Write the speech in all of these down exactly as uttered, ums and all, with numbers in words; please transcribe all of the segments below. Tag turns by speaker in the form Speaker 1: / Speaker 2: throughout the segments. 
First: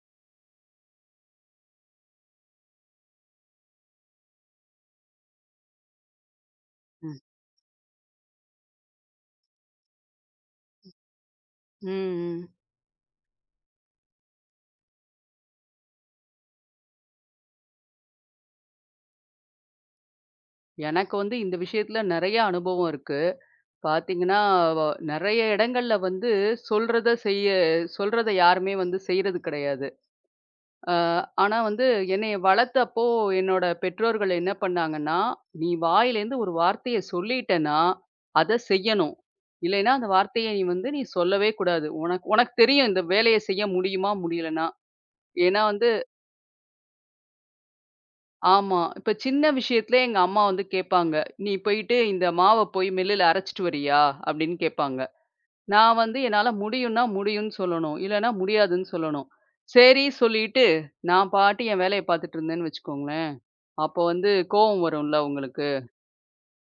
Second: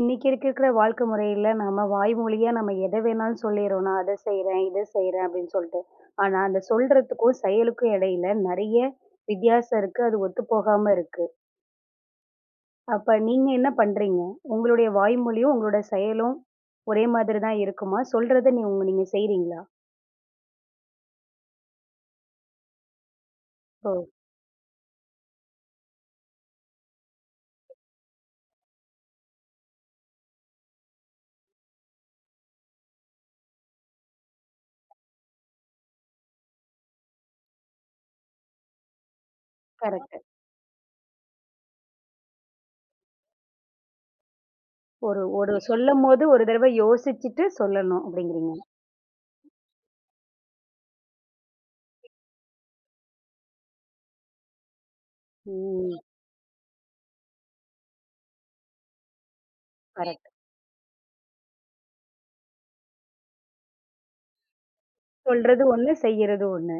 Speaker 1: இன்னைக்கு இருக்கிற வாழ்க்கை முறையில நம்ம வாய் மொழியா நம்ம எதை வேணாலும் சொல்லிடுறோம். நான் அதை செய்றேன், இதை செய்றேன் அப்படின்னு சொல்லிட்டு. ஆனா அந்த
Speaker 2: ம்.
Speaker 1: சொல்றதுக்கும், செயலுக்கும் இடையில நெறைய வித்தியாசம் இருக்கு. அது ஒத்து போகாம இருக்கு.
Speaker 2: ம். ம்.
Speaker 1: அப்ப நீங்க என்ன பண்றீங்க? உங்களுடைய வாய்மொழியும், உங்களோட செயலும் ஒரே மாதிரி தான் இருக்குமா? சொல்றத நீ உங்க நீங்க செய்றீங்களா?
Speaker 2: எனக்கு வந்து இந்த விஷயத்துல நெறைய அனுபவம் இருக்கு.
Speaker 1: ஓ!
Speaker 2: பாத்தீங்கன்னா, வ நெறைய இடங்கள்ல வந்து சொல்றத செய்ய சொல்றத யாருமே வந்து செய்றது கிடையாது. அ ஆனா வந்து என்னைய வளர்த்தப்போ என்னோட பெற்றோர்கள் என்ன பண்ணாங்கன்னா, "நீ வாயிலேருந்து ஒரு வார்த்தைய சொல்லிட்டேன்னா, அத செய்யணும். இல்லைன்னா அந்த
Speaker 1: கரெக்ட்.
Speaker 2: வார்த்தைய நீ வந்து நீ சொல்லவே கூடாது. உனக்கு உனக்கு தெரியும் இந்த வேலைய செய்ய முடியுமா? முடியலன்னா.
Speaker 1: ஒரு ஒரு
Speaker 2: ஏன்னா வந்து
Speaker 1: சொல்லும்போது ஒரு தடவை யோசிச்சுட்டு சொல்லணும் அப்படிங்கிறீங்க.
Speaker 2: ஆமா. இப்ப சின்ன விஷயத்திலயே எங்க அம்மா வந்து கேட்பாங்க. "நீ போயிட்டு இந்த மாவ போய் மில்லுல அரைச்சுட்டு வரியா?" அப்படின்னு கேட்பாங்க.
Speaker 1: ம்.
Speaker 2: நான் வந்து என்னால முடியும்னா முடியும்ன்னு சொல்லணும். இல்லன்னா முடியாதுன்னு சொல்லணும். சரி
Speaker 1: கரெக்ட்.
Speaker 2: சொல்லிட்டு, நான் பாட்டு என் வேலைய பார்த்துட்டு இருந்தேன்னு வச்சுக்கோங்களேன், அப்போ வந்து கோவம் வரும்ல
Speaker 1: சொல்றது
Speaker 2: உங்களுக்கு.
Speaker 1: ஒண்ணு, செய்யறது ஒண்ணு.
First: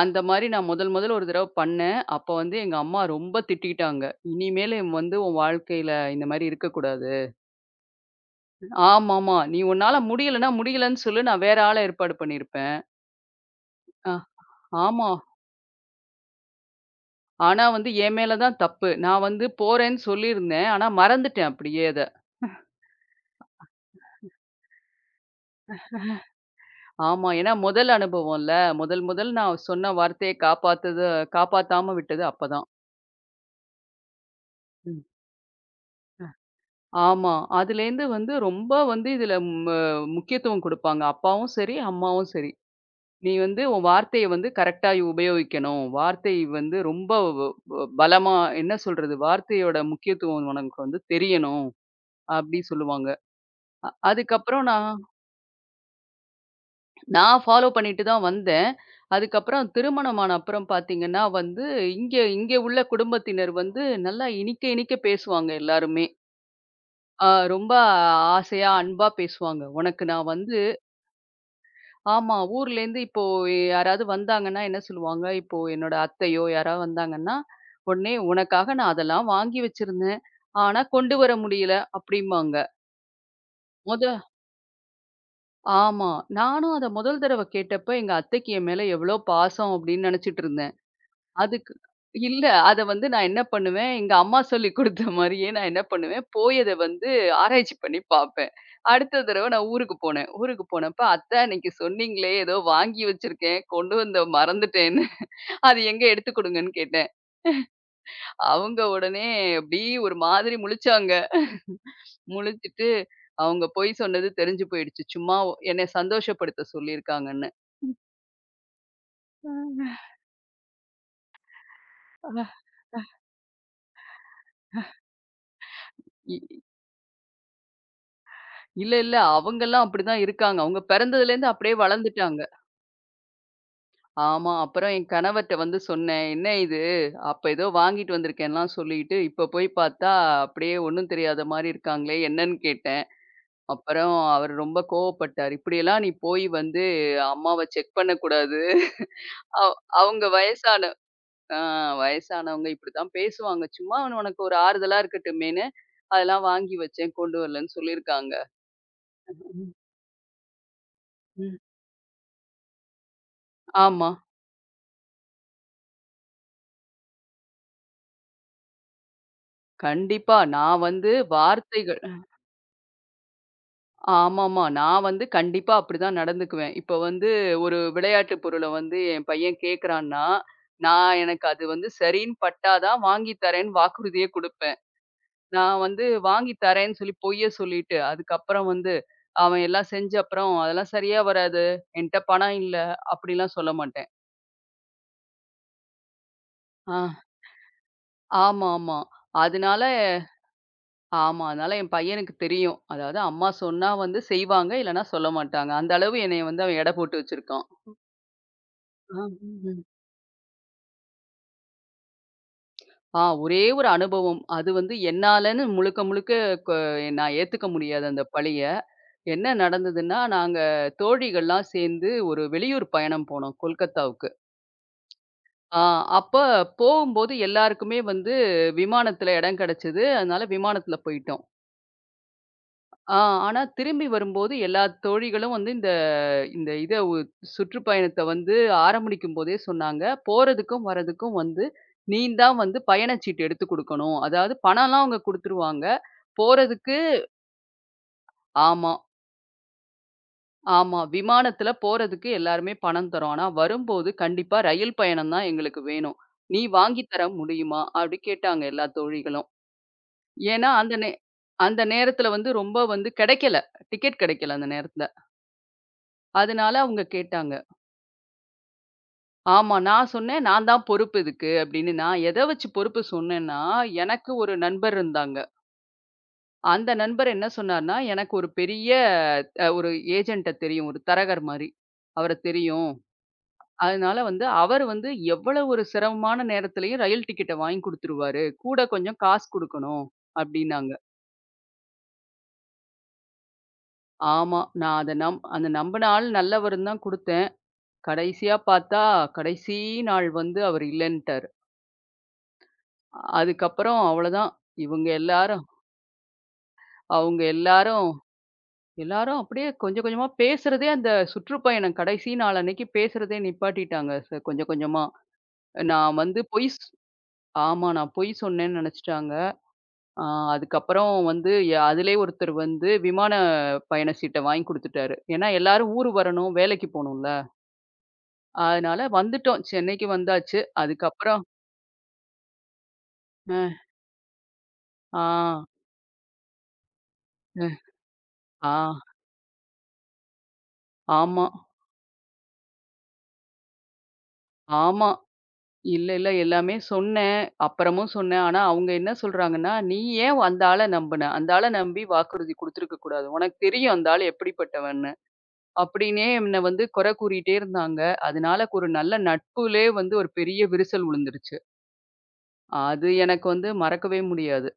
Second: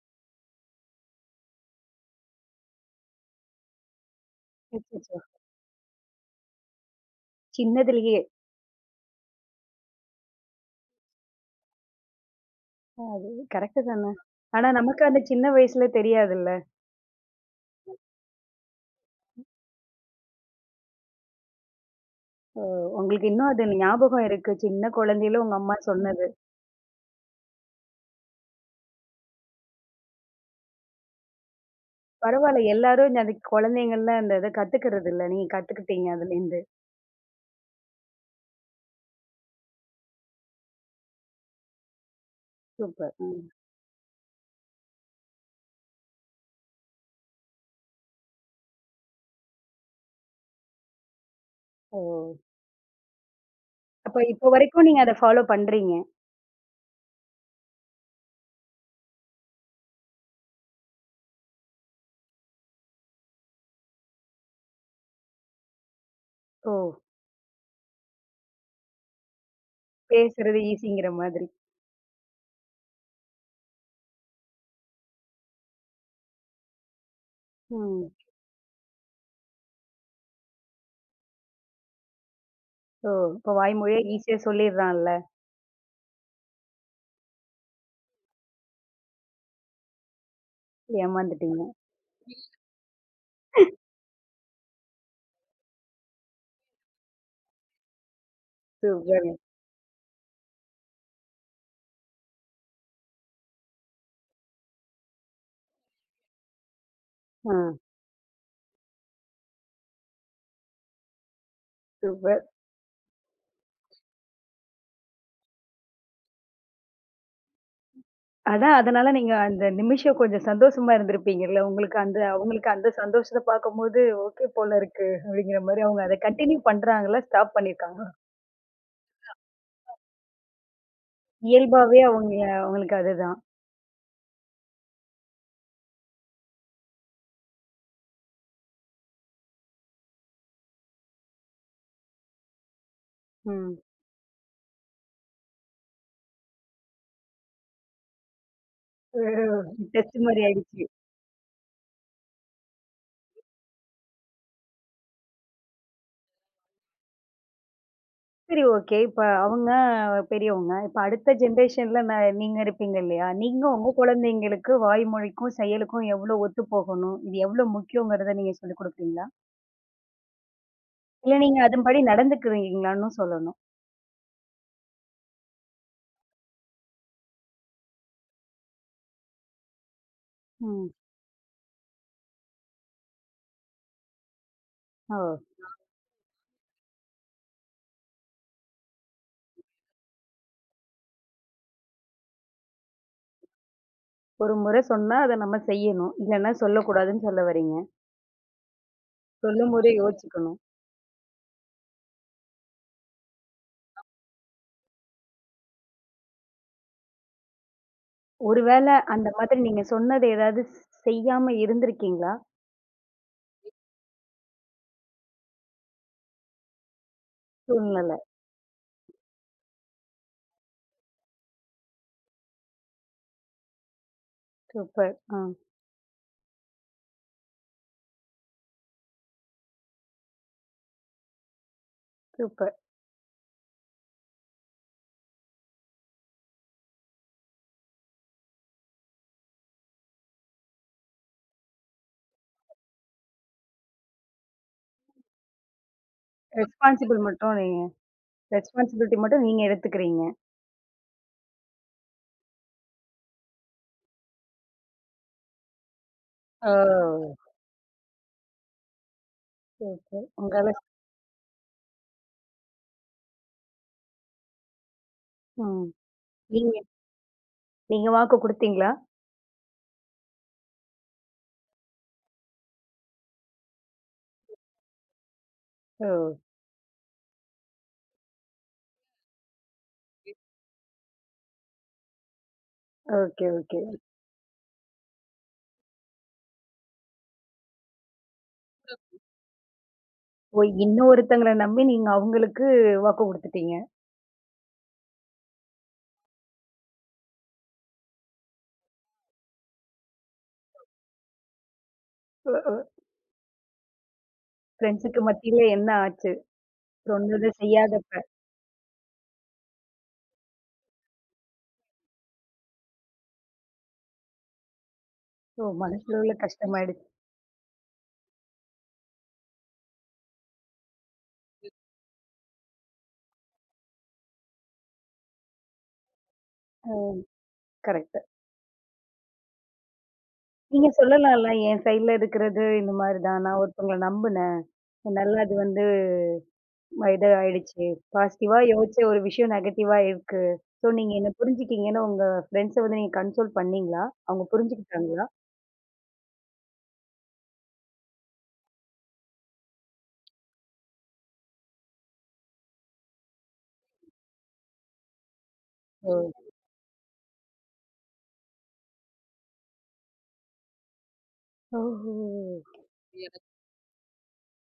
Speaker 2: அந்த மாரி நான் முதல் முதல்ல ஒரு தடவ பண்ணேன். அப்போ வந்து எங்க அம்மா ரொம்ப திட்டிட்டாங்க. "இனிமேலு
Speaker 1: அச்சச்சோ!
Speaker 2: வந்து உன் வாழ்க்கையில இந்த மாரி இருக்கக்கூடாது.
Speaker 1: சின்னதுலயே.
Speaker 2: ஆமாமா. நீ உன்னால முடியலன்னா முடியலன்னு சொல்லு. நான் வேற ஆள ஏற்பாடு பண்ணியிருப்பேன்."
Speaker 1: அது கரெக்ட்டு தான.
Speaker 2: அ
Speaker 1: ஆனா நமக்கு
Speaker 2: ஆமா.
Speaker 1: அந்த சின்ன வயசுல தெரியாதுல்ல.
Speaker 2: ஆனா வந்து என் மேல தான் தப்பு. நான் வந்து போறேன்னு சொல்லியிருந்தேன். ஆனா மறந்துட்டேன் அப்படியே அத.
Speaker 1: ஓ, உங்களுக்கு இன்னும் அது ஞாபகம் இருக்கு. சின்ன குழந்தையில உங்க அம்மா சொன்னது.
Speaker 2: ஆமா. ஏன்னா முதல் அனுபவம்ல. முதல் முதல் நான் சொன்ன வார்த்தைய காப்பாத்தது காப்பாத்தாம விட்டது
Speaker 1: பரவால்ல,
Speaker 2: அப்பதான்.
Speaker 1: எல்லாரும் இந்த- அது குழந்தைங்கள்ல அந்த இத
Speaker 2: ம்.
Speaker 1: கத்துக்கிறதில்ல. நீங்க கத்துக்கிட்டீங்க அதுலேருந்து.
Speaker 2: ஆமா. அதுலேருந்து வந்து ரொம்ப வந்து இதுல மு முக்கியத்துவம் குடுப்பாங்க. அப்பாவும் சரி, அம்மாவும் சரி.
Speaker 1: சூப்பர்.
Speaker 2: "நீ
Speaker 1: ம்.
Speaker 2: வந்து உன் வார்த்தைய வந்து கரெக்ட்டா உபயோகிக்கணும். வார்த்தை வந்து ரொம்ப வ வ பலமா என்ன சொல்றது? வார்த்தையோட முக்கியத்துவம் உனக்கு வந்து தெரியணும்."
Speaker 1: ஓ!
Speaker 2: அப்படி சொல்லுவாங்க. அ
Speaker 1: அப்ப இப்ப
Speaker 2: அதுக்கப்புறம்
Speaker 1: வரைக்கும்
Speaker 2: நான்
Speaker 1: நீங்க அத ஃபாலோ பண்றீங்க.
Speaker 2: நான் ஃபாலோ பண்ணிட்டு தான் வந்தேன். அதுக்கப்புறம் திருமணம் ஆன அப்புறம் பார்த்தீங்கன்னா வந்து, இங்க இங்க உள்ள குடும்பத்தினர் வந்து நல்லா இனிக்க இனிக்க பேசுவாங்க எல்லாருமே.
Speaker 1: ஓ!
Speaker 2: ஆ ரொம்ப ஆசையா, அன்பா பேசுவாங்க. உனக்கு நான் வந்து
Speaker 1: பேசுறது ஈஸிங்கிற மாதிரி.
Speaker 2: ஆமா, ஊர்லேருந்து இப்போ யாராவது வந்தாங்கன்னா என்ன சொல்லுவாங்க, இப்போ என்னோட அத்தையோ யாராவது வந்தாங்கன்னா,
Speaker 1: ம்.
Speaker 2: உடனே "உனக்காக நான் அதெல்லாம் வாங்கி வச்சிருந்தேன். ஆனா கொண்டு வர முடியல" அப்படிம்பாங்க.
Speaker 1: ஓ! இப்ப வாய்மொழியா
Speaker 2: மொத
Speaker 1: ஈஸியா சொல்லிர்றான்ல.
Speaker 2: ஆமா. நானும் அத முதல் தடவ கேட்டப்ப எங்க அத்தைக்கு என் மேல எவ்வளோ பாசம் அப்படின்னு நெனச்சிட்டு இருந்தேன்.
Speaker 1: ஏமாந்துட்டீங்க.
Speaker 2: அதுக்கு இல்ல. அத வந்து நான் என்ன பண்ணுவேன், எங்க அம்மா சொல்லிக் குடுத்த மாரியே நான் என்ன பண்ணுவேன், போயத வந்து ஆராய்ச்சி பண்ணி பார்ப்பேன். அடுத்த
Speaker 1: சூப்பருங்க.
Speaker 2: தடவ நான் ஊருக்கு போனேன். ஊருக்கு போனப்ப, "அத்த அன்னைக்கு சொன்னீங்களே, ஏதோ வாங்கி வச்சிருக்கேன். கொண்டு வந்த மறந்துட்டேன்னு. அது எங்க எடுத்துக் குடுங்கன்னு" கேட்டேன்.
Speaker 1: ஆ,
Speaker 2: அவங்க உடனே அப்படியே ஒரு மாதிரி முழிச்சாங்க.
Speaker 1: சூப்பர்.
Speaker 2: முழிச்சுட்டு, அவங்க பொய் சொன்னது தெரிஞ்சு போயிடுச்சு. சும்மா ஒ என்னைய சந்தோஷப்படுத்த சொல்லியிருக்காங்கன்னு.
Speaker 1: அதான், அதனால நீங்க அந்த நிமிஷம் கொஞ்சம் சந்தோஷமா இருந்திருப்பீங்கல்ல. உங்களுக்கு அந்த
Speaker 2: ஆ.
Speaker 1: அவங்களுக்கு அந்த சந்தோஷத்த பார்க்கும்போது, ஓகே போல இருக்கு அப்படிங்கிற மாரி அவங்க அத
Speaker 2: இ
Speaker 1: கன்டின்யூ பண்றாங்களா? ஸ்டாப் பண்ணியிருக்காங்களா?
Speaker 2: இல்ல, இல்ல. அவங்கலாம் அப்படிதான் இருக்காங்க. அவங்க பிறந்ததுலேருந்து அப்படியே
Speaker 1: இயல்பாவே அவங்க
Speaker 2: வளர்ந்துட்டாங்க.
Speaker 1: அவங்களுக்கு அதுதான்.
Speaker 2: ஆமா. அப்புறம் என் கணவர்ட்ட வந்து சொன்னேன். "என்ன இது? அப்ப ஏதோ வாங்கிட்டு வந்திருக்கேன்லாம்" சொல்லிட்டு, இப்ப போய் பார்த்தா அப்படியே ஒண்ணும் தெரியாத மாரி இருக்காங்களே! என்னன்னு கேட்டேன்.
Speaker 1: ம்.
Speaker 2: அப்புறம் அவர் ரொம்ப கோவப்பட்டாரு. "இப்படியெல்லாம் நீ போய் வந்து அம்மாவ செக் பண்ணக்கூடாது.
Speaker 1: ஒரு
Speaker 2: அவ்
Speaker 1: டெஸ்ட்
Speaker 2: அவங்க
Speaker 1: மாரி ஆயிடுச்சு.
Speaker 2: வயசான ஆ வயசானவங்க இப்படித்தான் பேசுவாங்க. சும்மா அவன் உனக்கு ஒரு ஆறுதலா இருக்கட்டுமேன்னு, அதெல்லாம் வாங்கி வச்சேன். கொண்டு வரலன்னு" சொல்லியிருக்காங்க.
Speaker 1: சரி, ஓகே. இப்ப அவங்க
Speaker 2: ம்.
Speaker 1: பெரியவங்க. இப்ப அடுத்த
Speaker 2: ம்.
Speaker 1: ஜெனரேஷன்ல ந நீங்க இருப்பீங்க இல்லையா? நீங்க உங்க
Speaker 2: ஆமா.
Speaker 1: குழந்தைங்களுக்கு வாய்மொழிக்கும், செயலுக்கும் எவ்வளோ ஒத்து போகணும்? இது எவ்வளோ முக்கியங்கிறத நீங்க சொல்லிக் குடுப்பீங்களா?
Speaker 2: கண்டிப்பா. நான் வந்து
Speaker 1: இல்ல, நீங்க அதன்படி
Speaker 2: வார்த்தைகள்
Speaker 1: நடந்துக்குவீங்களான்னும் சொல்லணும்.
Speaker 2: ஆமாமா. நான் வந்து கண்டிப்பா அப்படிதான் நடந்துக்குவேன். இப்ப வந்து ஒரு விளையாட்டு பொருள வந்து என் பையன் கேட்கறான்னா,
Speaker 1: ம்.
Speaker 2: நான் எனக்கு அது வந்து சரின்னு பட்டா தான் வாங்கி தரேன்னு வாக்குறுதியே குடுப்பேன்.
Speaker 1: ஓ!
Speaker 2: நான் வந்து வாங்கி தரேன்னு சொல்லி பொய்ய சொல்லிட்டு, அதுக்கப்புறம் வந்து அவன் எல்லாம் செஞ்ச அப்புறம், "அதெல்லாம் சரியா வராது. என்ட்ட பணம் இல்ல." அப்படிலாம் சொல்ல மாட்டேன்.
Speaker 1: ஒரு முறை சொன்னா அத நம்ம செய்யணும். இல்லன்னா சொல்லக்கூடாதுன்னு
Speaker 2: ஆ.
Speaker 1: சொல்ல வர்றீங்க.
Speaker 2: ஆமாமா. அதனால
Speaker 1: சொல்லும்போதே யோசிச்சுக்கணும்.
Speaker 2: ஆமா. அதனால என் பையனுக்கு தெரியும். அதாவது அம்மா சொன்னா வந்து செய்வாங்க, இல்லன்னா சொல்ல மாட்டாங்க. அந்த அளவு என்னைய வந்து அவன் எடை போட்டு வச்சிருக்கான்.
Speaker 1: ஒருவேள
Speaker 2: ஆ.
Speaker 1: அந்த மாதிரி நீங்க
Speaker 2: ம்.
Speaker 1: சொன்னது ஏதாவது செய்யாம இருந்திருக்கீங்களா?
Speaker 2: ஆ ஒரே ஒரு அனுபவம். அது வந்து என்னாலன்னு முழுக்க முழுக்க கொ நான் ஏத்துக்க முடியாது
Speaker 1: சூழ்நிலை.
Speaker 2: அந்த பழிய. என்ன நடந்ததுன்னா, நாங்க தோழிகள்லாம் சேர்ந்து ஒரு வெளியூர் பயணம் போனோம் கொல்கத்தாவுக்கு.
Speaker 1: சூப்பர். ஆ,
Speaker 2: ஆ அப்ப போகும்போது எல்லாருக்குமே வந்து விமானத்துல இடம் கிடைச்சது. அதனால விமானத்துல போயிட்டோம்.
Speaker 1: சூப்பர்.
Speaker 2: ஆ ஆனா திரும்பி வரும்போது எல்லா தோழிகளும் வந்து இந்த இத ஒ சுற்றுப்பயணத்த வந்து ஆரம்பிக்கும் போதே சொன்னாங்க. போறதுக்கும், வரதுக்கும் வந்து நீ தான் வந்து பயணச்சீட்டு எடுத்துக் குடுக்கணும். அதாவது பணம்லாம் அவங்க குடுத்துருவாங்க. போறதுக்கு
Speaker 1: ரெஸ்பான்சிபிள் மட்டும் நீங்க
Speaker 2: ஆமா,
Speaker 1: ரெஸ்பான்சிபிலிட்டி மட்டும் நீங்க எடுத்துக்கிறீங்க.
Speaker 2: ஆமா. விமானத்துல போறதுக்கு எல்லாருமே பணம் தரோம். ஆனா வரும்போது கண்டிப்பா ரயில் பயணம் தான் எங்களுக்கு வேணும். நீ வாங்கி தர
Speaker 1: ஓ!
Speaker 2: முடியுமா? அப்டி கேட்டாங்க எல்லா தோழிகளும்.
Speaker 1: சூப்பர்.
Speaker 2: ஏன்னா
Speaker 1: உங்களால.
Speaker 2: அந்த நே அந்த நேரத்துல வந்து ரொம்ப வந்து கிடைக்கல. டிக்கெட் கிடைக்கல அந்த நேரத்துல.
Speaker 1: ம்.
Speaker 2: அதனால
Speaker 1: நீங்க
Speaker 2: அவங்க கேட்டாங்க.
Speaker 1: நீங்க வாக்கு குடுத்தீங்களா?
Speaker 2: ஆமா. நான் சொன்னேன், "நான் தான் பொறுப்பு இதுக்கு" அப்படின்னு. நான் எத வச்சு பொறுப்பு சொன்னேன்னா, எனக்கு ஒரு நண்பர் இருந்தாங்க.
Speaker 1: ஓ!
Speaker 2: அந்த நண்பர் என்ன சொன்னார்ன்னா, எனக்கு ஒரு பெரிய அ ஒரு ஏஜென்ட்ட தெரியும். ஒரு தரகர் மாரி. அவர தெரியும்.
Speaker 1: Okay, okay.
Speaker 2: அதனால வந்து அவர் வந்து எவ்வளவு ஒரு சிரமமான நேரத்திலயும் ரயில் டிக்கெட்ட வாங்கி குடுத்துருவாரு. கூட கொஞ்சம் காசு குடுக்கணும்
Speaker 1: ஓ,
Speaker 2: அப்படின்னாங்க.
Speaker 1: இன்னொருத்தங்கள நம்பி நீங்க அவங்களுக்கு வாக்கு குடுத்துட்டீங்க.
Speaker 2: ஆமா. நான் அத நம் அந்த நம்பின ஆள் நல்லவருன்னு தான் குடுத்தேன். கடைசியா பார்த்தா, கடைசி நாள் வந்து அவர் இல்லன்ட்டாரு.
Speaker 1: ஓ, ஓ.
Speaker 2: அதுக்கப்புறம் அவ்வளதான். இவங்க
Speaker 1: ஃப்ரெண்ட்ஸுக்கு மத்தியில
Speaker 2: எல்லாரும்
Speaker 1: என்ன ஆச்சு?
Speaker 2: அவங்க
Speaker 1: சொன்னத
Speaker 2: எல்லாரும்
Speaker 1: செய்யாதப்ப.
Speaker 2: எல்லாரும் அப்படியே கொஞ்சம் கொஞ்சமா பேசுறதே அந்த சுற்றுப்பயணம் கடைசி நாள் அன்னைக்கு பேசுறதே நிப்பாட்டிட்டாங்க ச- கொஞ்சம் கொஞ்சமா
Speaker 1: ஓ!
Speaker 2: நான்
Speaker 1: மனசுல
Speaker 2: வந்து பொய் ஸ்-
Speaker 1: கஷ்டமாயிடுச்சு.
Speaker 2: ஆமா நான் பொய் சொன்னேன்னு நினைச்சிட்டாங்க ஆ, அதுக்கப்புறம் வந்து ய- அதிலே ஒருத்தர் வந்து விமான பயண சீட்டை வாங்கி கொடுத்துட்டாரு ஏன்னா எல்லாரும் ஊர் வரணும் வேலைக்கு போகணும்ல
Speaker 1: கரெக்ட்.
Speaker 2: அதனால வந்துட்டோம் சென்னைக்கு வந்தாச்சு
Speaker 1: நீங்க
Speaker 2: அதுக்கப்புறம்
Speaker 1: சொல்லலாம்ல, என் சைட்ல இருக்கிறது இந்த மாரி தான்.
Speaker 2: ஆ
Speaker 1: நான் ஒருத்தவங்கள நம்புனேன்.
Speaker 2: ஆ
Speaker 1: என்னால அது வந்து இது ஆயிடுச்சு. பாசிட்டிவா
Speaker 2: ஆ
Speaker 1: யோசிச்ச ஒரு விஷயம் நெகட்டிவா இருக்கு. ஸோ, நீங்க என்ன
Speaker 2: ஆமா
Speaker 1: புரிஞ்சுக்கிங்கன்னு உங்க ஃப்ரெண்ட்ஸ வந்து நீங்க கன்சோல் பண்ணீங்களா? அவங்க
Speaker 2: ஆமா
Speaker 1: புரிஞ்சுக்கிட்டாங்களா?
Speaker 2: இல்ல, இல்ல. எல்லாமே சொன்னேன். அப்புறமும் சொன்னேன். ஆனா, அவங்க என்ன சொல்றாங்கன்னா, "நீ ஏன் அந்த ஆள நம்புன? அந்த ஆள நம்பி வாக்குறுதி குடுத்துருக்க கூடாது. உனக்கு தெரியும் அந்த ஆள் எப்படிப்பட்டவன்னு."
Speaker 1: ஓ!
Speaker 2: அப்படின்னே என்ன வந்து குறை கூறிட்டே இருந்தாங்க. அதனால ஒரு நல்ல நட்புலே வந்து ஒரு பெரிய விரிசல் விழுந்துருச்சு.
Speaker 1: ஓஹோ!
Speaker 2: அது எனக்கு
Speaker 1: எனக்கு
Speaker 2: வந்து மறக்கவே முடியாது.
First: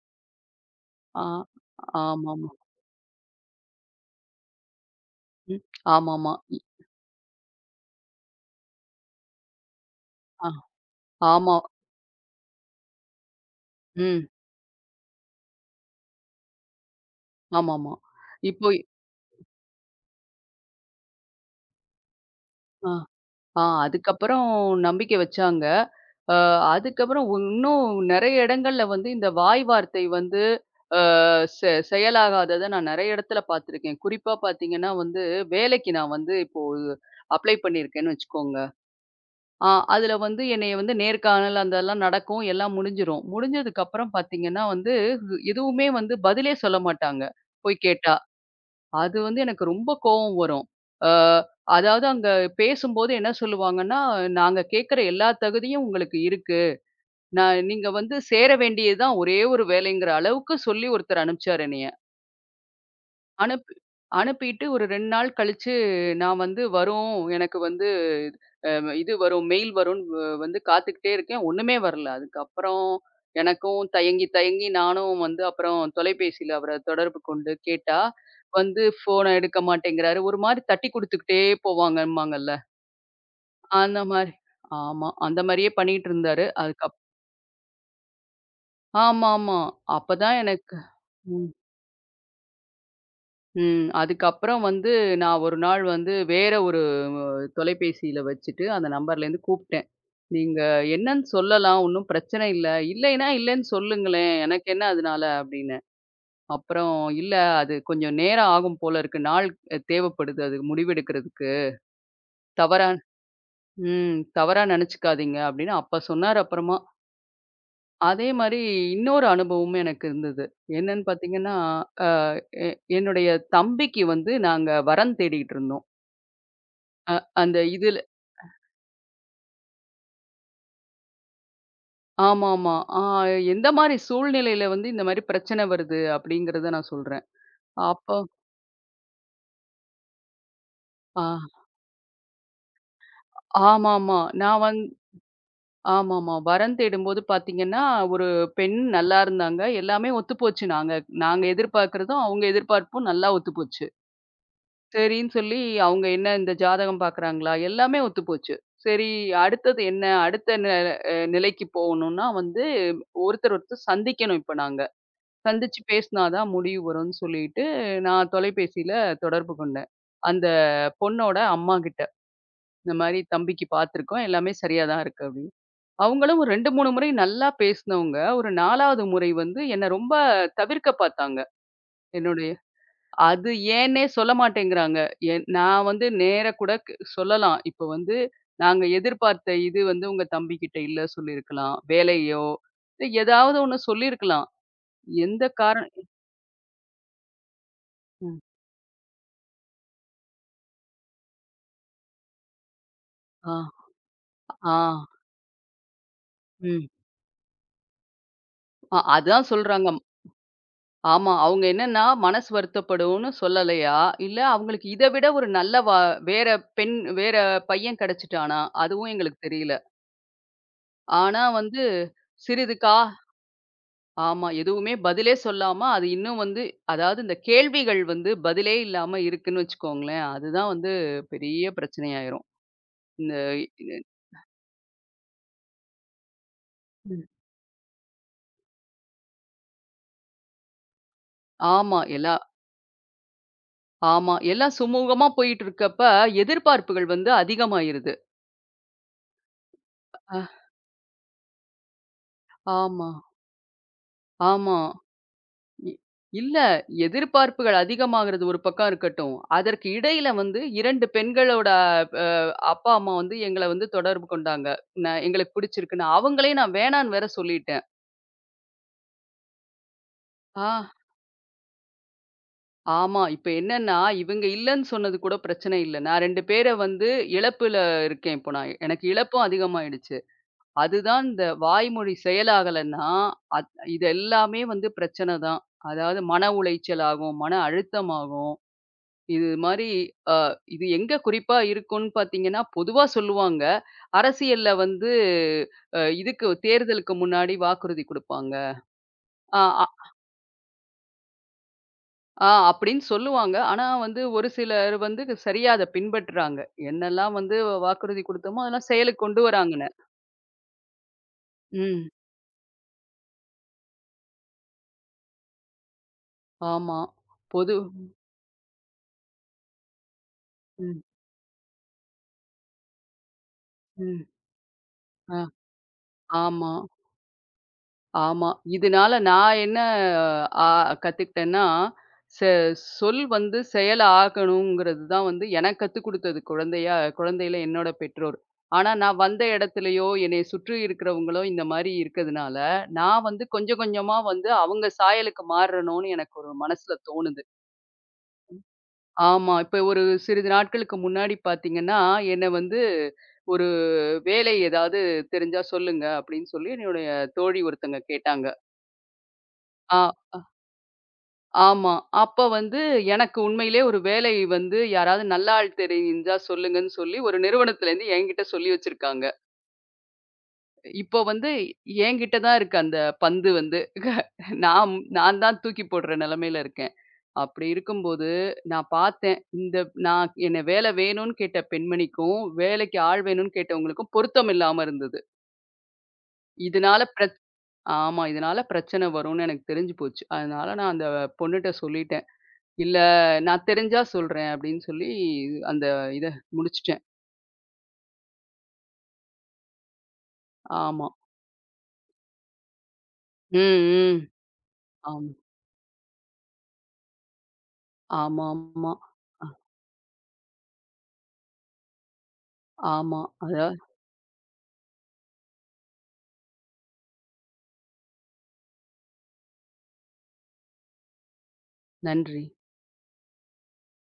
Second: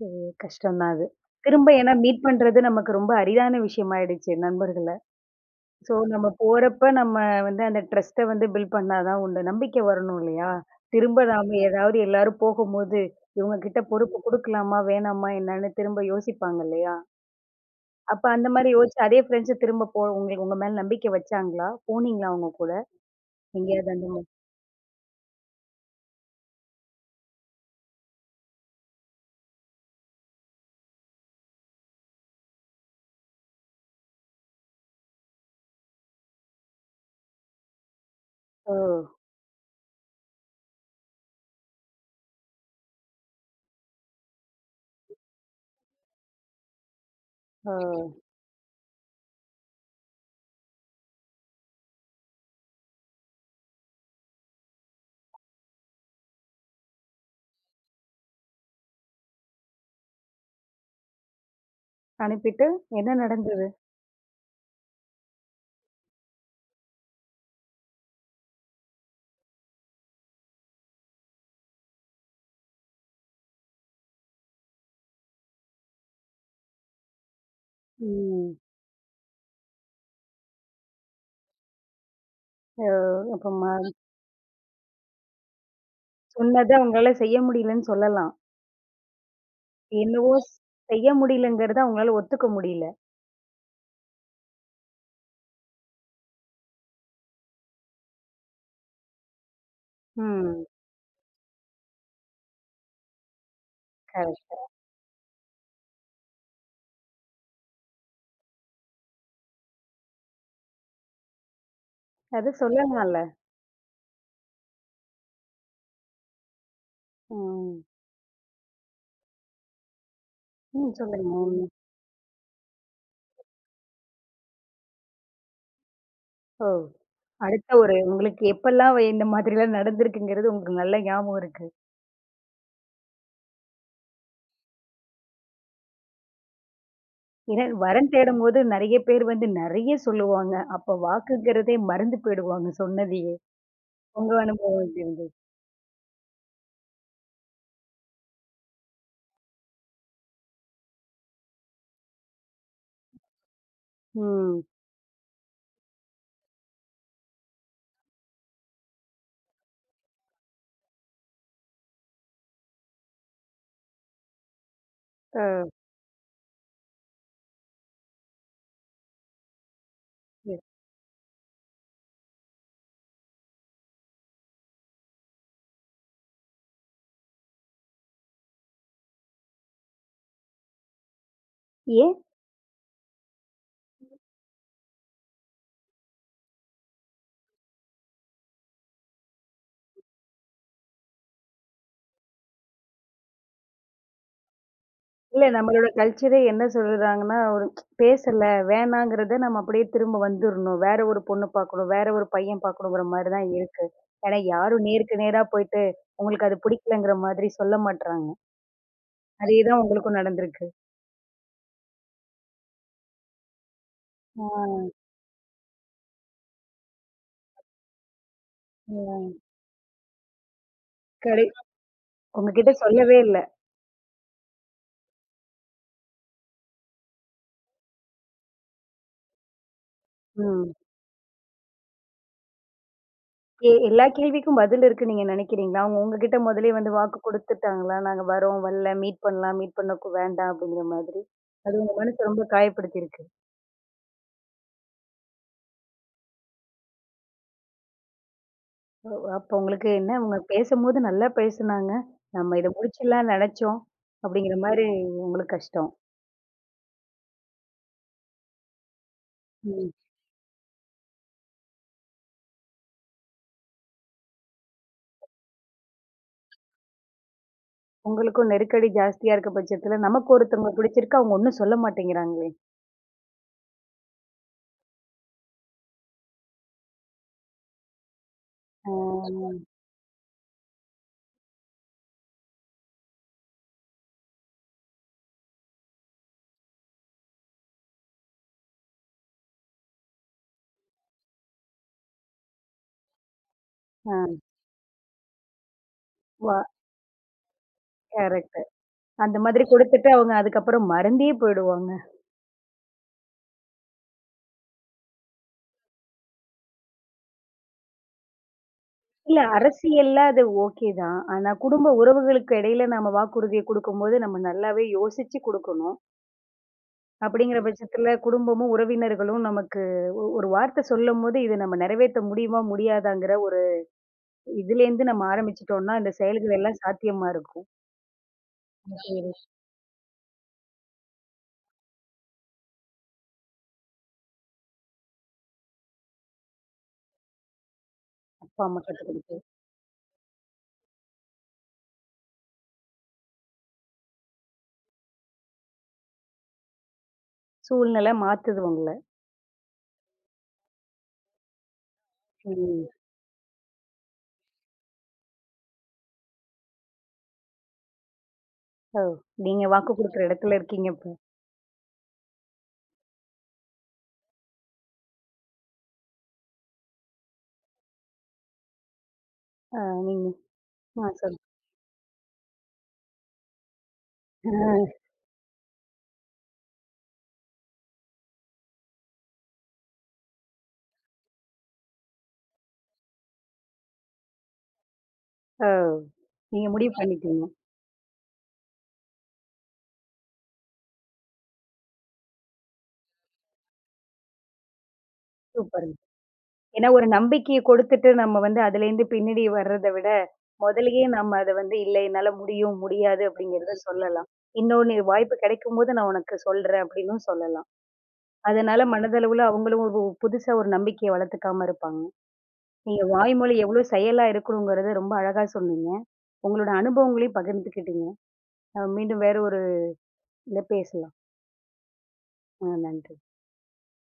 Speaker 1: சரி, கஷ்டம் தான் அது.
Speaker 2: ஆ.
Speaker 1: திரும்ப ஏன்னா மீட்
Speaker 2: ஆமாமா.
Speaker 1: பண்றது நமக்கு ரொம்ப அரிதான விஷயமாயிடுச்சு நண்பர்கள.
Speaker 2: ம்.
Speaker 1: ஸோ, நம்ம
Speaker 2: ஆமாமா. இ
Speaker 1: போறப்ப நம்ம வந்து அந்த ட்ரஸ்ட்ட வந்து பில்ட் பண்ணா தான் உண்டு. நம்பிக்கை வரணும்
Speaker 2: ஆ
Speaker 1: இல்லையா? திரும்ப நாம
Speaker 2: ஆமா.
Speaker 1: ஏதாவது எல்லாரும் போகும்போது, இவங்க கிட்ட பொறுப்பு
Speaker 2: ம்.
Speaker 1: குடுக்கலாமா? வேணாமா? என்னன்னு திரும்ப யோசிப்பாங்க இல்லையா?
Speaker 2: ஆமாமா.
Speaker 1: அப்ப அந்த
Speaker 2: இப்போ
Speaker 1: மாரி யோசிச்சு அதே ஃப்ரெண்ட்ஸ் திரும்ப போ உங்களுக்கு உங்க மேல நம்பிக்கை வச்சாங்களா? போனீங்களா அவங்க கூட?
Speaker 2: ஆ. ஆ
Speaker 1: எங்கேயாவது அந்த மா
Speaker 2: அதுக்கப்புறம் நம்பிக்கை வச்சாங்க. அ அதுக்கப்புறம் இன்னும் நெறைய இடங்கள்ல வந்து இந்த வாய் வார்த்தை வந்து அ செ செயலாகாதத நான் நெறைய இடத்துல பார்த்துருக்கேன். குறிப்பா பார்த்தீங்கன்னா வந்து, வேலைக்கு நான் வந்து இப்போ அப்ளை பண்ணியிருக்கேன்னு வச்சுக்கோங்க.
Speaker 1: ஓ!
Speaker 2: ஆ அதில வந்து என்னைய வந்து நேர்காணல் அதெல்லாம் நடக்கும். எல்லாம் முடிஞ்சிரும். முடிஞ்சதுக்கப்புறம் பார்த்தீங்கன்னா வந்து, ஹு- எதுவுமே வந்து பதிலே சொல்ல மாட்டாங்க,
Speaker 1: ஓ!
Speaker 2: போய் கேட்டா. அது வந்து எனக்கு ரொம்ப கோவம் வரும். அ அதாவது அங்க பேசும்போது என்ன சொல்லுவாங்கன்னா, "நாங்க கேட்கிற எல்லா தகுதியும் உங்களுக்கு இருக்கு. நான் நீங்க வந்து சேர வேண்டியது தான் ஒரே ஒரு வேலைங்கிற அளவுக்கு" சொல்லி ஒருத்தர் அனுப்பிச்சாரு என்னைய.
Speaker 1: அனுப்பிட்டு என்ன நடந்தது?
Speaker 2: அனுப்பி அனுப்பிட்டு ஒரு ரெண்டு நாள் கழிச்சு நான் வந்து வரோம். எனக்கு வந்து அம் இது வரும் மெயில் வரும்ன்னு வ வந்து காத்துக்கிட்டே இருக்கேன். ஒண்ணுமே வரல. அதுக்கப்புறம் எனக்கும் தயங்கி, தயங்கி நானும் வந்து அப்புறம் தொலைபேசியில அவர தொடர்பு கொண்டு கேட்டா,
Speaker 1: ம்.
Speaker 2: வந்து ஃபோன எடுக்க மாட்டேங்கிறாரு. ஒரு மாரி தட்டி குடுத்துக்கிட்டே போவாங்கம்பாங்கல்ல.
Speaker 1: ஓ! அப்ப ம
Speaker 2: அந்த மாரி. ஆமா. அந்த மாரியே பண்ணிட்டு இருந்தாரு.
Speaker 1: சொன்னத
Speaker 2: அதுக்கப்
Speaker 1: அவங்களால செய்ய முடியலன்னு சொல்லலாம்.
Speaker 2: ஆமாமா.
Speaker 1: என்னவோ
Speaker 2: அப்பதான் எனக்கு
Speaker 1: செய்ய
Speaker 2: ம்.
Speaker 1: முடியலங்கிறத அவங்களால ஒத்துக்க முடியல.
Speaker 2: ம். அதுக்கப்புறம் வந்து நான் ஒரு நாள் வந்து வேற ஒரு அஹ், தொலைபேசியில வச்சுட்டு அந்த நம்பர்லேருந்து கூப்ட்டேன். நீங்க
Speaker 1: ம்.
Speaker 2: என்னன்னு சொல்லலாம். ஒண்ணும் பிரச்சனை இல்ல. இல்லைன்னா, இல்லன்னு சொல்லுங்களேன்.
Speaker 1: கரெக்ட்.
Speaker 2: எனக்கு என்ன அதனால அப்படின்னு. அப்புறம் இல்ல அது கொஞ்சம் நேரம் ஆகும் போல இருக்கு. நாள் அஹ், தேவைப்படுது அது முடிவெடுக்கிறதுக்கு.
Speaker 1: அது
Speaker 2: தவறா
Speaker 1: சொல்லலாம்ல.
Speaker 2: ம் தவறா நினைச்சுக்காதீங்க அப்படின்னு அப்ப சொன்னாரு அப்புறமா.
Speaker 1: ம்.
Speaker 2: அதே மாரி இன்னொரு அனுபவமும் எனக்கு இருந்தது.
Speaker 1: ம்.
Speaker 2: என்னன்னு
Speaker 1: சொல்லுங்க.
Speaker 2: பார்த்தீங்கன்னா,
Speaker 1: ம்.
Speaker 2: அ எ என்னுடைய தம்பிக்கு வந்து நாங்க வரன் தேடிக்கிட்டு இருந்தோம்.
Speaker 1: ஓ!
Speaker 2: அ அந்த
Speaker 1: அடுத்த ஒரு
Speaker 2: இதுல
Speaker 1: உங்களுக்கு எப்பல்லாம் இந்த மாதிரிலாம் நடந்திருக்குங்கிறது உங்களுக்கு நல்ல ஞாபகம் இருக்கு.
Speaker 2: ஆமாமா. ஆ எந்த மாரி சூழ்நிலையில வந்து இந்த மாரி பிரச்சனை வருது அப்படிங்கிறத நான் சொல்றேன்.
Speaker 1: ஏன்னா வரன்
Speaker 2: அப்போ
Speaker 1: தேடும்போது நெறைய பேர் வந்து நெறைய சொல்லுவாங்க. அப்ப
Speaker 2: ஆ.
Speaker 1: வாக்குங்கிறதே மறந்து போயிடுவாங்க சொன்னதையே.
Speaker 2: ஆமாமா.
Speaker 1: உங்க
Speaker 2: நான் வந்
Speaker 1: அனுபவம் எப்படி இருந்தது?
Speaker 2: ஆமாமா. வரன் தேடும்போது பார்த்தீங்கன்னா, ஒரு பெண் நல்லா இருந்தாங்க. எல்லாமே ஒத்துப்போச்சு. நாங்க நாங்க எதிர்பார்க்கிறதும், அவங்க எதிர்பார்ப்பும் நல்லா ஒத்துப்போச்சு.
Speaker 1: ம்.
Speaker 2: சரின்னு சொல்லி அவங்க என்ன இந்த ஜாதகம் பார்க்குறாங்களா? எல்லாமே ஒத்துப்போச்சு. சரி அடுத்தது என்ன? அடுத்த நெ அ நிலைக்கு போகணும்னா வந்து ஒருத்தர் ஒருத்தர் சந்திக்கணும் இப்ப நாங்க.
Speaker 1: அ.
Speaker 2: சந்திச்சு பேசினா தான் முடிவு வரும்னு சொல்லிட்டு, நான் தொலைபேசியில தொடர்பு கொண்டேன். அந்த
Speaker 1: சரி.
Speaker 2: பொண்ணோட அம்மா கிட்ட. இந்த மாரி தம்பிக்கு பார்த்துருக்கோம். எல்லாமே சரியா தான் இருக்கு அப்படின்னு. அவங்களும் ஒரு ரெண்டு, மூணு முறை நல்லா பேசினவங்க. ஒரு நாலாவது முறை வந்து என்ன ரொம்ப தவிர்க்க பார்த்தாங்க.
Speaker 1: ஏன்?
Speaker 2: என்னுடைய அது ஏன்னே சொல்ல மாட்டேங்கிறாங்க. என் நான் வந்து நேரா கூட க் சொல்லலாம். இப்ப வந்து நாங்க எதிர்பார்த்த இது வந்து உங்க தம்பிகிட்ட இல்ல சொல்லியிருக்கலாம். வேலையோ இல்ல ஏதாவது ஒண்ணு சொல்லியிருக்கலாம். எந்த
Speaker 1: இல்ல, நம்மளோட
Speaker 2: காரணம்
Speaker 1: கல்ச்சரே என்ன சொல்றாங்கன்னா, ஒரு
Speaker 2: ம்.
Speaker 1: பேசல வேணாங்கிறத நம்ம அப்படியே திரும்ப வந்துரணும். வேற ஒரு பொண்ணு பார்க்கணும், வேற ஒரு பையன் பார்க்கணுங்கிற மாரி தான்
Speaker 2: ஆ,
Speaker 1: இருக்கு. ஏன்னா
Speaker 2: ஆ,
Speaker 1: யாரும் நேருக்கு நேரா போயிட்டு உங்களுக்கு அது
Speaker 2: ம்.
Speaker 1: பிடிக்கலங்கிற மாதிரி சொல்ல மாட்றாங்க.
Speaker 2: அ அதான்
Speaker 1: அதே தான்
Speaker 2: சொல்றாங்க.
Speaker 1: உங்களுக்கும் நடந்திருக்கு.
Speaker 2: ஆமா. அவங்க என்னன்னா, மனசு வருத்தப்படும்னு சொல்லலையா? இல்ல அவங்களுக்கு
Speaker 1: ஆ,
Speaker 2: இத விட ஒரு நல்ல வா வேற பெண் வேற பையன் கிடைச்சுட்டானா? அதுவும்
Speaker 1: ம்.
Speaker 2: எங்களுக்கு தெரியல. ஆனா
Speaker 1: கடை
Speaker 2: வந்து
Speaker 1: உங்ககிட்ட
Speaker 2: சிறிது கா
Speaker 1: சொல்லவே இல்ல.
Speaker 2: ஆமா. எதுவுமே பதிலே சொல்லாம, அது இன்னும் வந்து அதாவது இந்த கேள்விகள் வந்து பதிலே இல்லாம இருக்குன்னு வச்சுக்கோங்களேன். அதுதான்
Speaker 1: ம்.
Speaker 2: வந்து பெரிய பிரச்சனையாயிரும். இந்த
Speaker 1: எ எல்லா கேள்விக்கும் பதில் இருக்குன்னு நீங்க நினைக்கிறீங்களா? அவங்க உங்ககிட்ட முதல்லயே வந்து வாக்கு
Speaker 2: ம்.
Speaker 1: குடுத்துட்டாங்களா? நாங்க வரோம், வரல, மீட் பண்ணலாம், மீட் பண்ண கு வேண்டாம் அப்படிங்கிற மாதிரி. அது உங்க
Speaker 2: ஆமா.
Speaker 1: மனச
Speaker 2: எல்லா
Speaker 1: ரொம்ப காயப்படுத்தியிருக்கு.
Speaker 2: ஆமா. எல்லாம் சுமூகமா போயிட்டு இருக்கப்ப, எதிர்பார்ப்புகள் வந்து அதிகமாயிருது.
Speaker 1: ஓ! அப்போ உங்களுக்கு என்ன அவங்க
Speaker 2: அ
Speaker 1: பேசும்போது நல்லா பேசுனாங்க. நம்ம இத
Speaker 2: ஆமா,
Speaker 1: முடிச்சிடலாம்னு நெனைச்சோம். அப்படிங்கிற
Speaker 2: ஆமா.
Speaker 1: மாரி உங்களுக்கு கஷ்டம்.
Speaker 2: இ இல்ல. எதிர்பார்ப்புகள் அதிகமாகுறது ஒரு பக்கம் இருக்கட்டும். அதற்கு
Speaker 1: ம்.
Speaker 2: இடையில வந்து இரண்டு பெண்களோட அ அப்பா, அம்மா வந்து எங்கள வந்து தொடர்பு கொண்டாங்க. நான் எங்களுக்கு பிடிச்சிருக்குன்னு. அவங்களே நான் வேணான்னு வேற சொல்லிட்டேன்.
Speaker 1: உங்களுக்கும் நெருக்கடி ஜாஸ்தியா இருக்க பட்சத்துல நமக்கு
Speaker 2: ஆ.
Speaker 1: ஒருத்தவங்கள பிடிச்சிருக்கு, அவங்க ஒண்ணும் சொல்ல மாட்டேங்கிறாங்களே.
Speaker 2: ஆமா. இப்ப என்னன்னா, இவங்க இல்லன்னு சொன்னது கூட பிரச்சனை இல்ல. நான் ரெண்டு பேர வந்து இழப்புல இருக்கேன் இப்போ நான். எனக்கு இழப்பும்
Speaker 1: ஆ.
Speaker 2: அதிகமாயிடுச்சு. அதுதான் இந்த வாய்மொழி செயலாகலன்னா, அத் இது எல்லாமே வந்து பிரச்சனை தான். அதாவது மன உளைச்சல் ஆகும், மன அழுத்தமாகும். இது மாரி அ இது எங்க குறிப்பா இருக்கும்ன்னு பார்த்தீங்கன்னா, பொதுவா சொல்லுவாங்க.
Speaker 1: ஆ.
Speaker 2: அரசியல்ல வந்து அ இதுக்கு
Speaker 1: வா,
Speaker 2: தேர்தலுக்கு முன்னாடி வாக்குறுதி குடுப்பாங்க.
Speaker 1: கரெக்ட். அந்த
Speaker 2: ஆ
Speaker 1: மாதிரி
Speaker 2: அ
Speaker 1: குடுத்துட்டு அவங்க அதுக்கப்புறம் மறந்தே போயிடுவாங்க.
Speaker 2: ஆ அப்படின்னு சொல்லுவாங்க. ஆனா வந்து ஒரு சிலர் வந்து சரியா அத பின்பற்றுறாங்க. என்னெல்லாம் வந்து வாக்குறுதி குடுத்தோமோ, அதெல்லாம் செயலுக்கு
Speaker 1: இல்ல,
Speaker 2: கொண்டு வராங்கன்னு.
Speaker 1: அரசியல்ல அது ஓகே தான். ஆனா குடும்ப
Speaker 2: ம்.
Speaker 1: உறவுகளுக்கு இடையில நம்ம வாக்குறுதிய குடுக்கும்போது, நம்ம நல்லாவே யோசிச்சு குடுக்கணும்.
Speaker 2: ஆமா.
Speaker 1: அப்படிங்கிற
Speaker 2: பொது
Speaker 1: பட்சத்துல குடும்பமும், உறவினர்களும் நமக்கு ஒ ஒரு வார்த்தை
Speaker 2: ம்,
Speaker 1: சொல்லும்போது, இத நம்ம நிறைவேத்த முடியுமா? முடியாதாங்கிற ஒரு
Speaker 2: ம்.
Speaker 1: இதுலேருந்து நம்ம
Speaker 2: அ
Speaker 1: ஆரம்பிச்சுட்டோம்னா, இந்த செயல்கள்
Speaker 2: ஆமா.
Speaker 1: எல்லாம் சாத்தியமா இருக்கும்.
Speaker 2: ஆமா. இதனால
Speaker 1: ம்.
Speaker 2: நான் என்ன ஆ கத்துக்கிட்டேன்னா, செ சொல் வந்து செயல் ஆகணுங்கிறது தான் வந்து எனக்கு கத்துக் குடுத்தது குழந்தையா குழந்தையில என்னோட பெற்றோர்.
Speaker 1: அப்பா, அம்மா
Speaker 2: ஆனா
Speaker 1: கத்துக்
Speaker 2: நான்
Speaker 1: குடுத்து.
Speaker 2: வந்த இடத்துலயோ, என்னைய சுற்றி இருக்கிறவங்களோ இந்த மாரி இருக்கிறதுனால, நான் வந்து கொஞ்சம் கொஞ்சமா வந்து அவங்க சாயலுக்கு மாறணும்னு எனக்கு ஒரு மனசுல தோணுது.
Speaker 1: சூழ்நிலை மாத்துது உங்கள.
Speaker 2: ஆமா. இப்ப ஒரு சிறிது நாட்களுக்கு முன்னாடி பார்த்தீங்கன்னா, என்ன வந்து
Speaker 1: ம்.
Speaker 2: ஒரு வேலை ஏதாவது தெரிஞ்சா சொல்லுங்க அப்படின்னு சொல்லி என்னுடைய தோழி ஒருத்தங்க கேட்டாங்க.
Speaker 1: ஓ! நீங்க வாக்கு
Speaker 2: ஆ.
Speaker 1: குடுக்குற இடத்துல இருக்கீங்க இப்ப.
Speaker 2: ஆமா. அப்ப வந்து எனக்கு உண்மையிலேயே ஒரு வேலை வந்து யாராவது நல்ல ஆள் தெரிஞ்சா சொல்லுங்கன்னு சொல்லி ஒரு நிறுவனத்துலேருந்து என்கிட்ட சொல்லி வச்சிருக்காங்க.
Speaker 1: ஆ, நீங்க ஆ,
Speaker 2: இப்போ வந்து என்கிட்ட தான் இருக்கு அந்த பந்து வந்து.
Speaker 1: சொல்லுங்க.
Speaker 2: நான் நான் தான் தூக்கி போடுற நிலைமையில இருக்கேன். அப்படி இருக்கும்போது நான் பார்த்தேன். இந்த நான் என்ன வேலை வேணும்னு கேட்ட பெண்மணிக்கும், வேலைக்கு ஆள் வேணும்னு கேட்டவங்களுக்கும் பொருத்தம் இல்லாம இருந்தது.
Speaker 1: ஓ! நீங்க முடிவு
Speaker 2: இதனால பிரச்
Speaker 1: பண்ணிட்டீங்க.
Speaker 2: ஆமா. இதனால பிரச்சனை வரும்னு எனக்கு தெரிஞ்சு போச்சு. அதனால நான் அந்த பொண்ணுட்ட சொல்லிட்டேன். இல்ல, நான் தெரிஞ்சா சொல்றேன் அப்படின்னு சொல்லி, அந்த
Speaker 1: சூப்பருங்க.
Speaker 2: இத
Speaker 1: ஏன்னா
Speaker 2: முடிச்சுட்டேன்.
Speaker 1: ஒரு நம்பிக்கைய கொடுத்துட்டு நம்ம வந்து அதுலேருந்து பின்னாடி வர்றத விட, முதலயே
Speaker 2: ஆமா.
Speaker 1: நம்ம அத வந்து இல்ல என்னால முடியும், முடியாது
Speaker 2: ம்,
Speaker 1: அப்படிங்கிறத
Speaker 2: ம்.
Speaker 1: சொல்லலாம். இன்னொன்னு
Speaker 2: ஆமா.
Speaker 1: வாய்ப்பு கிடைக்கும்போது நான் உனக்கு சொல்றேன் அப்படின்னும் சொல்லலாம். அதனால
Speaker 2: ஆமாமா.
Speaker 1: மனதளவுல
Speaker 2: அ
Speaker 1: அவங்களும் ஒரு புதுசா ஒரு நம்பிக்கைய வளர்த்துக்காம இருப்பாங்க. நீங்க
Speaker 2: ஆமா.
Speaker 1: வாய்மொழி
Speaker 2: அதான்
Speaker 1: எவ்ளோ செயலா இருக்கணுங்கிறத ரொம்ப அழகா சொன்னீங்க. உங்களோட அனுபவங்களையும் பகிர்ந்துக்கிட்டீங்க. நம்ம மீண்டும் வேற ஒரு இத பேசலாம்.
Speaker 2: நன்றி.
Speaker 1: ஆ, நன்றி.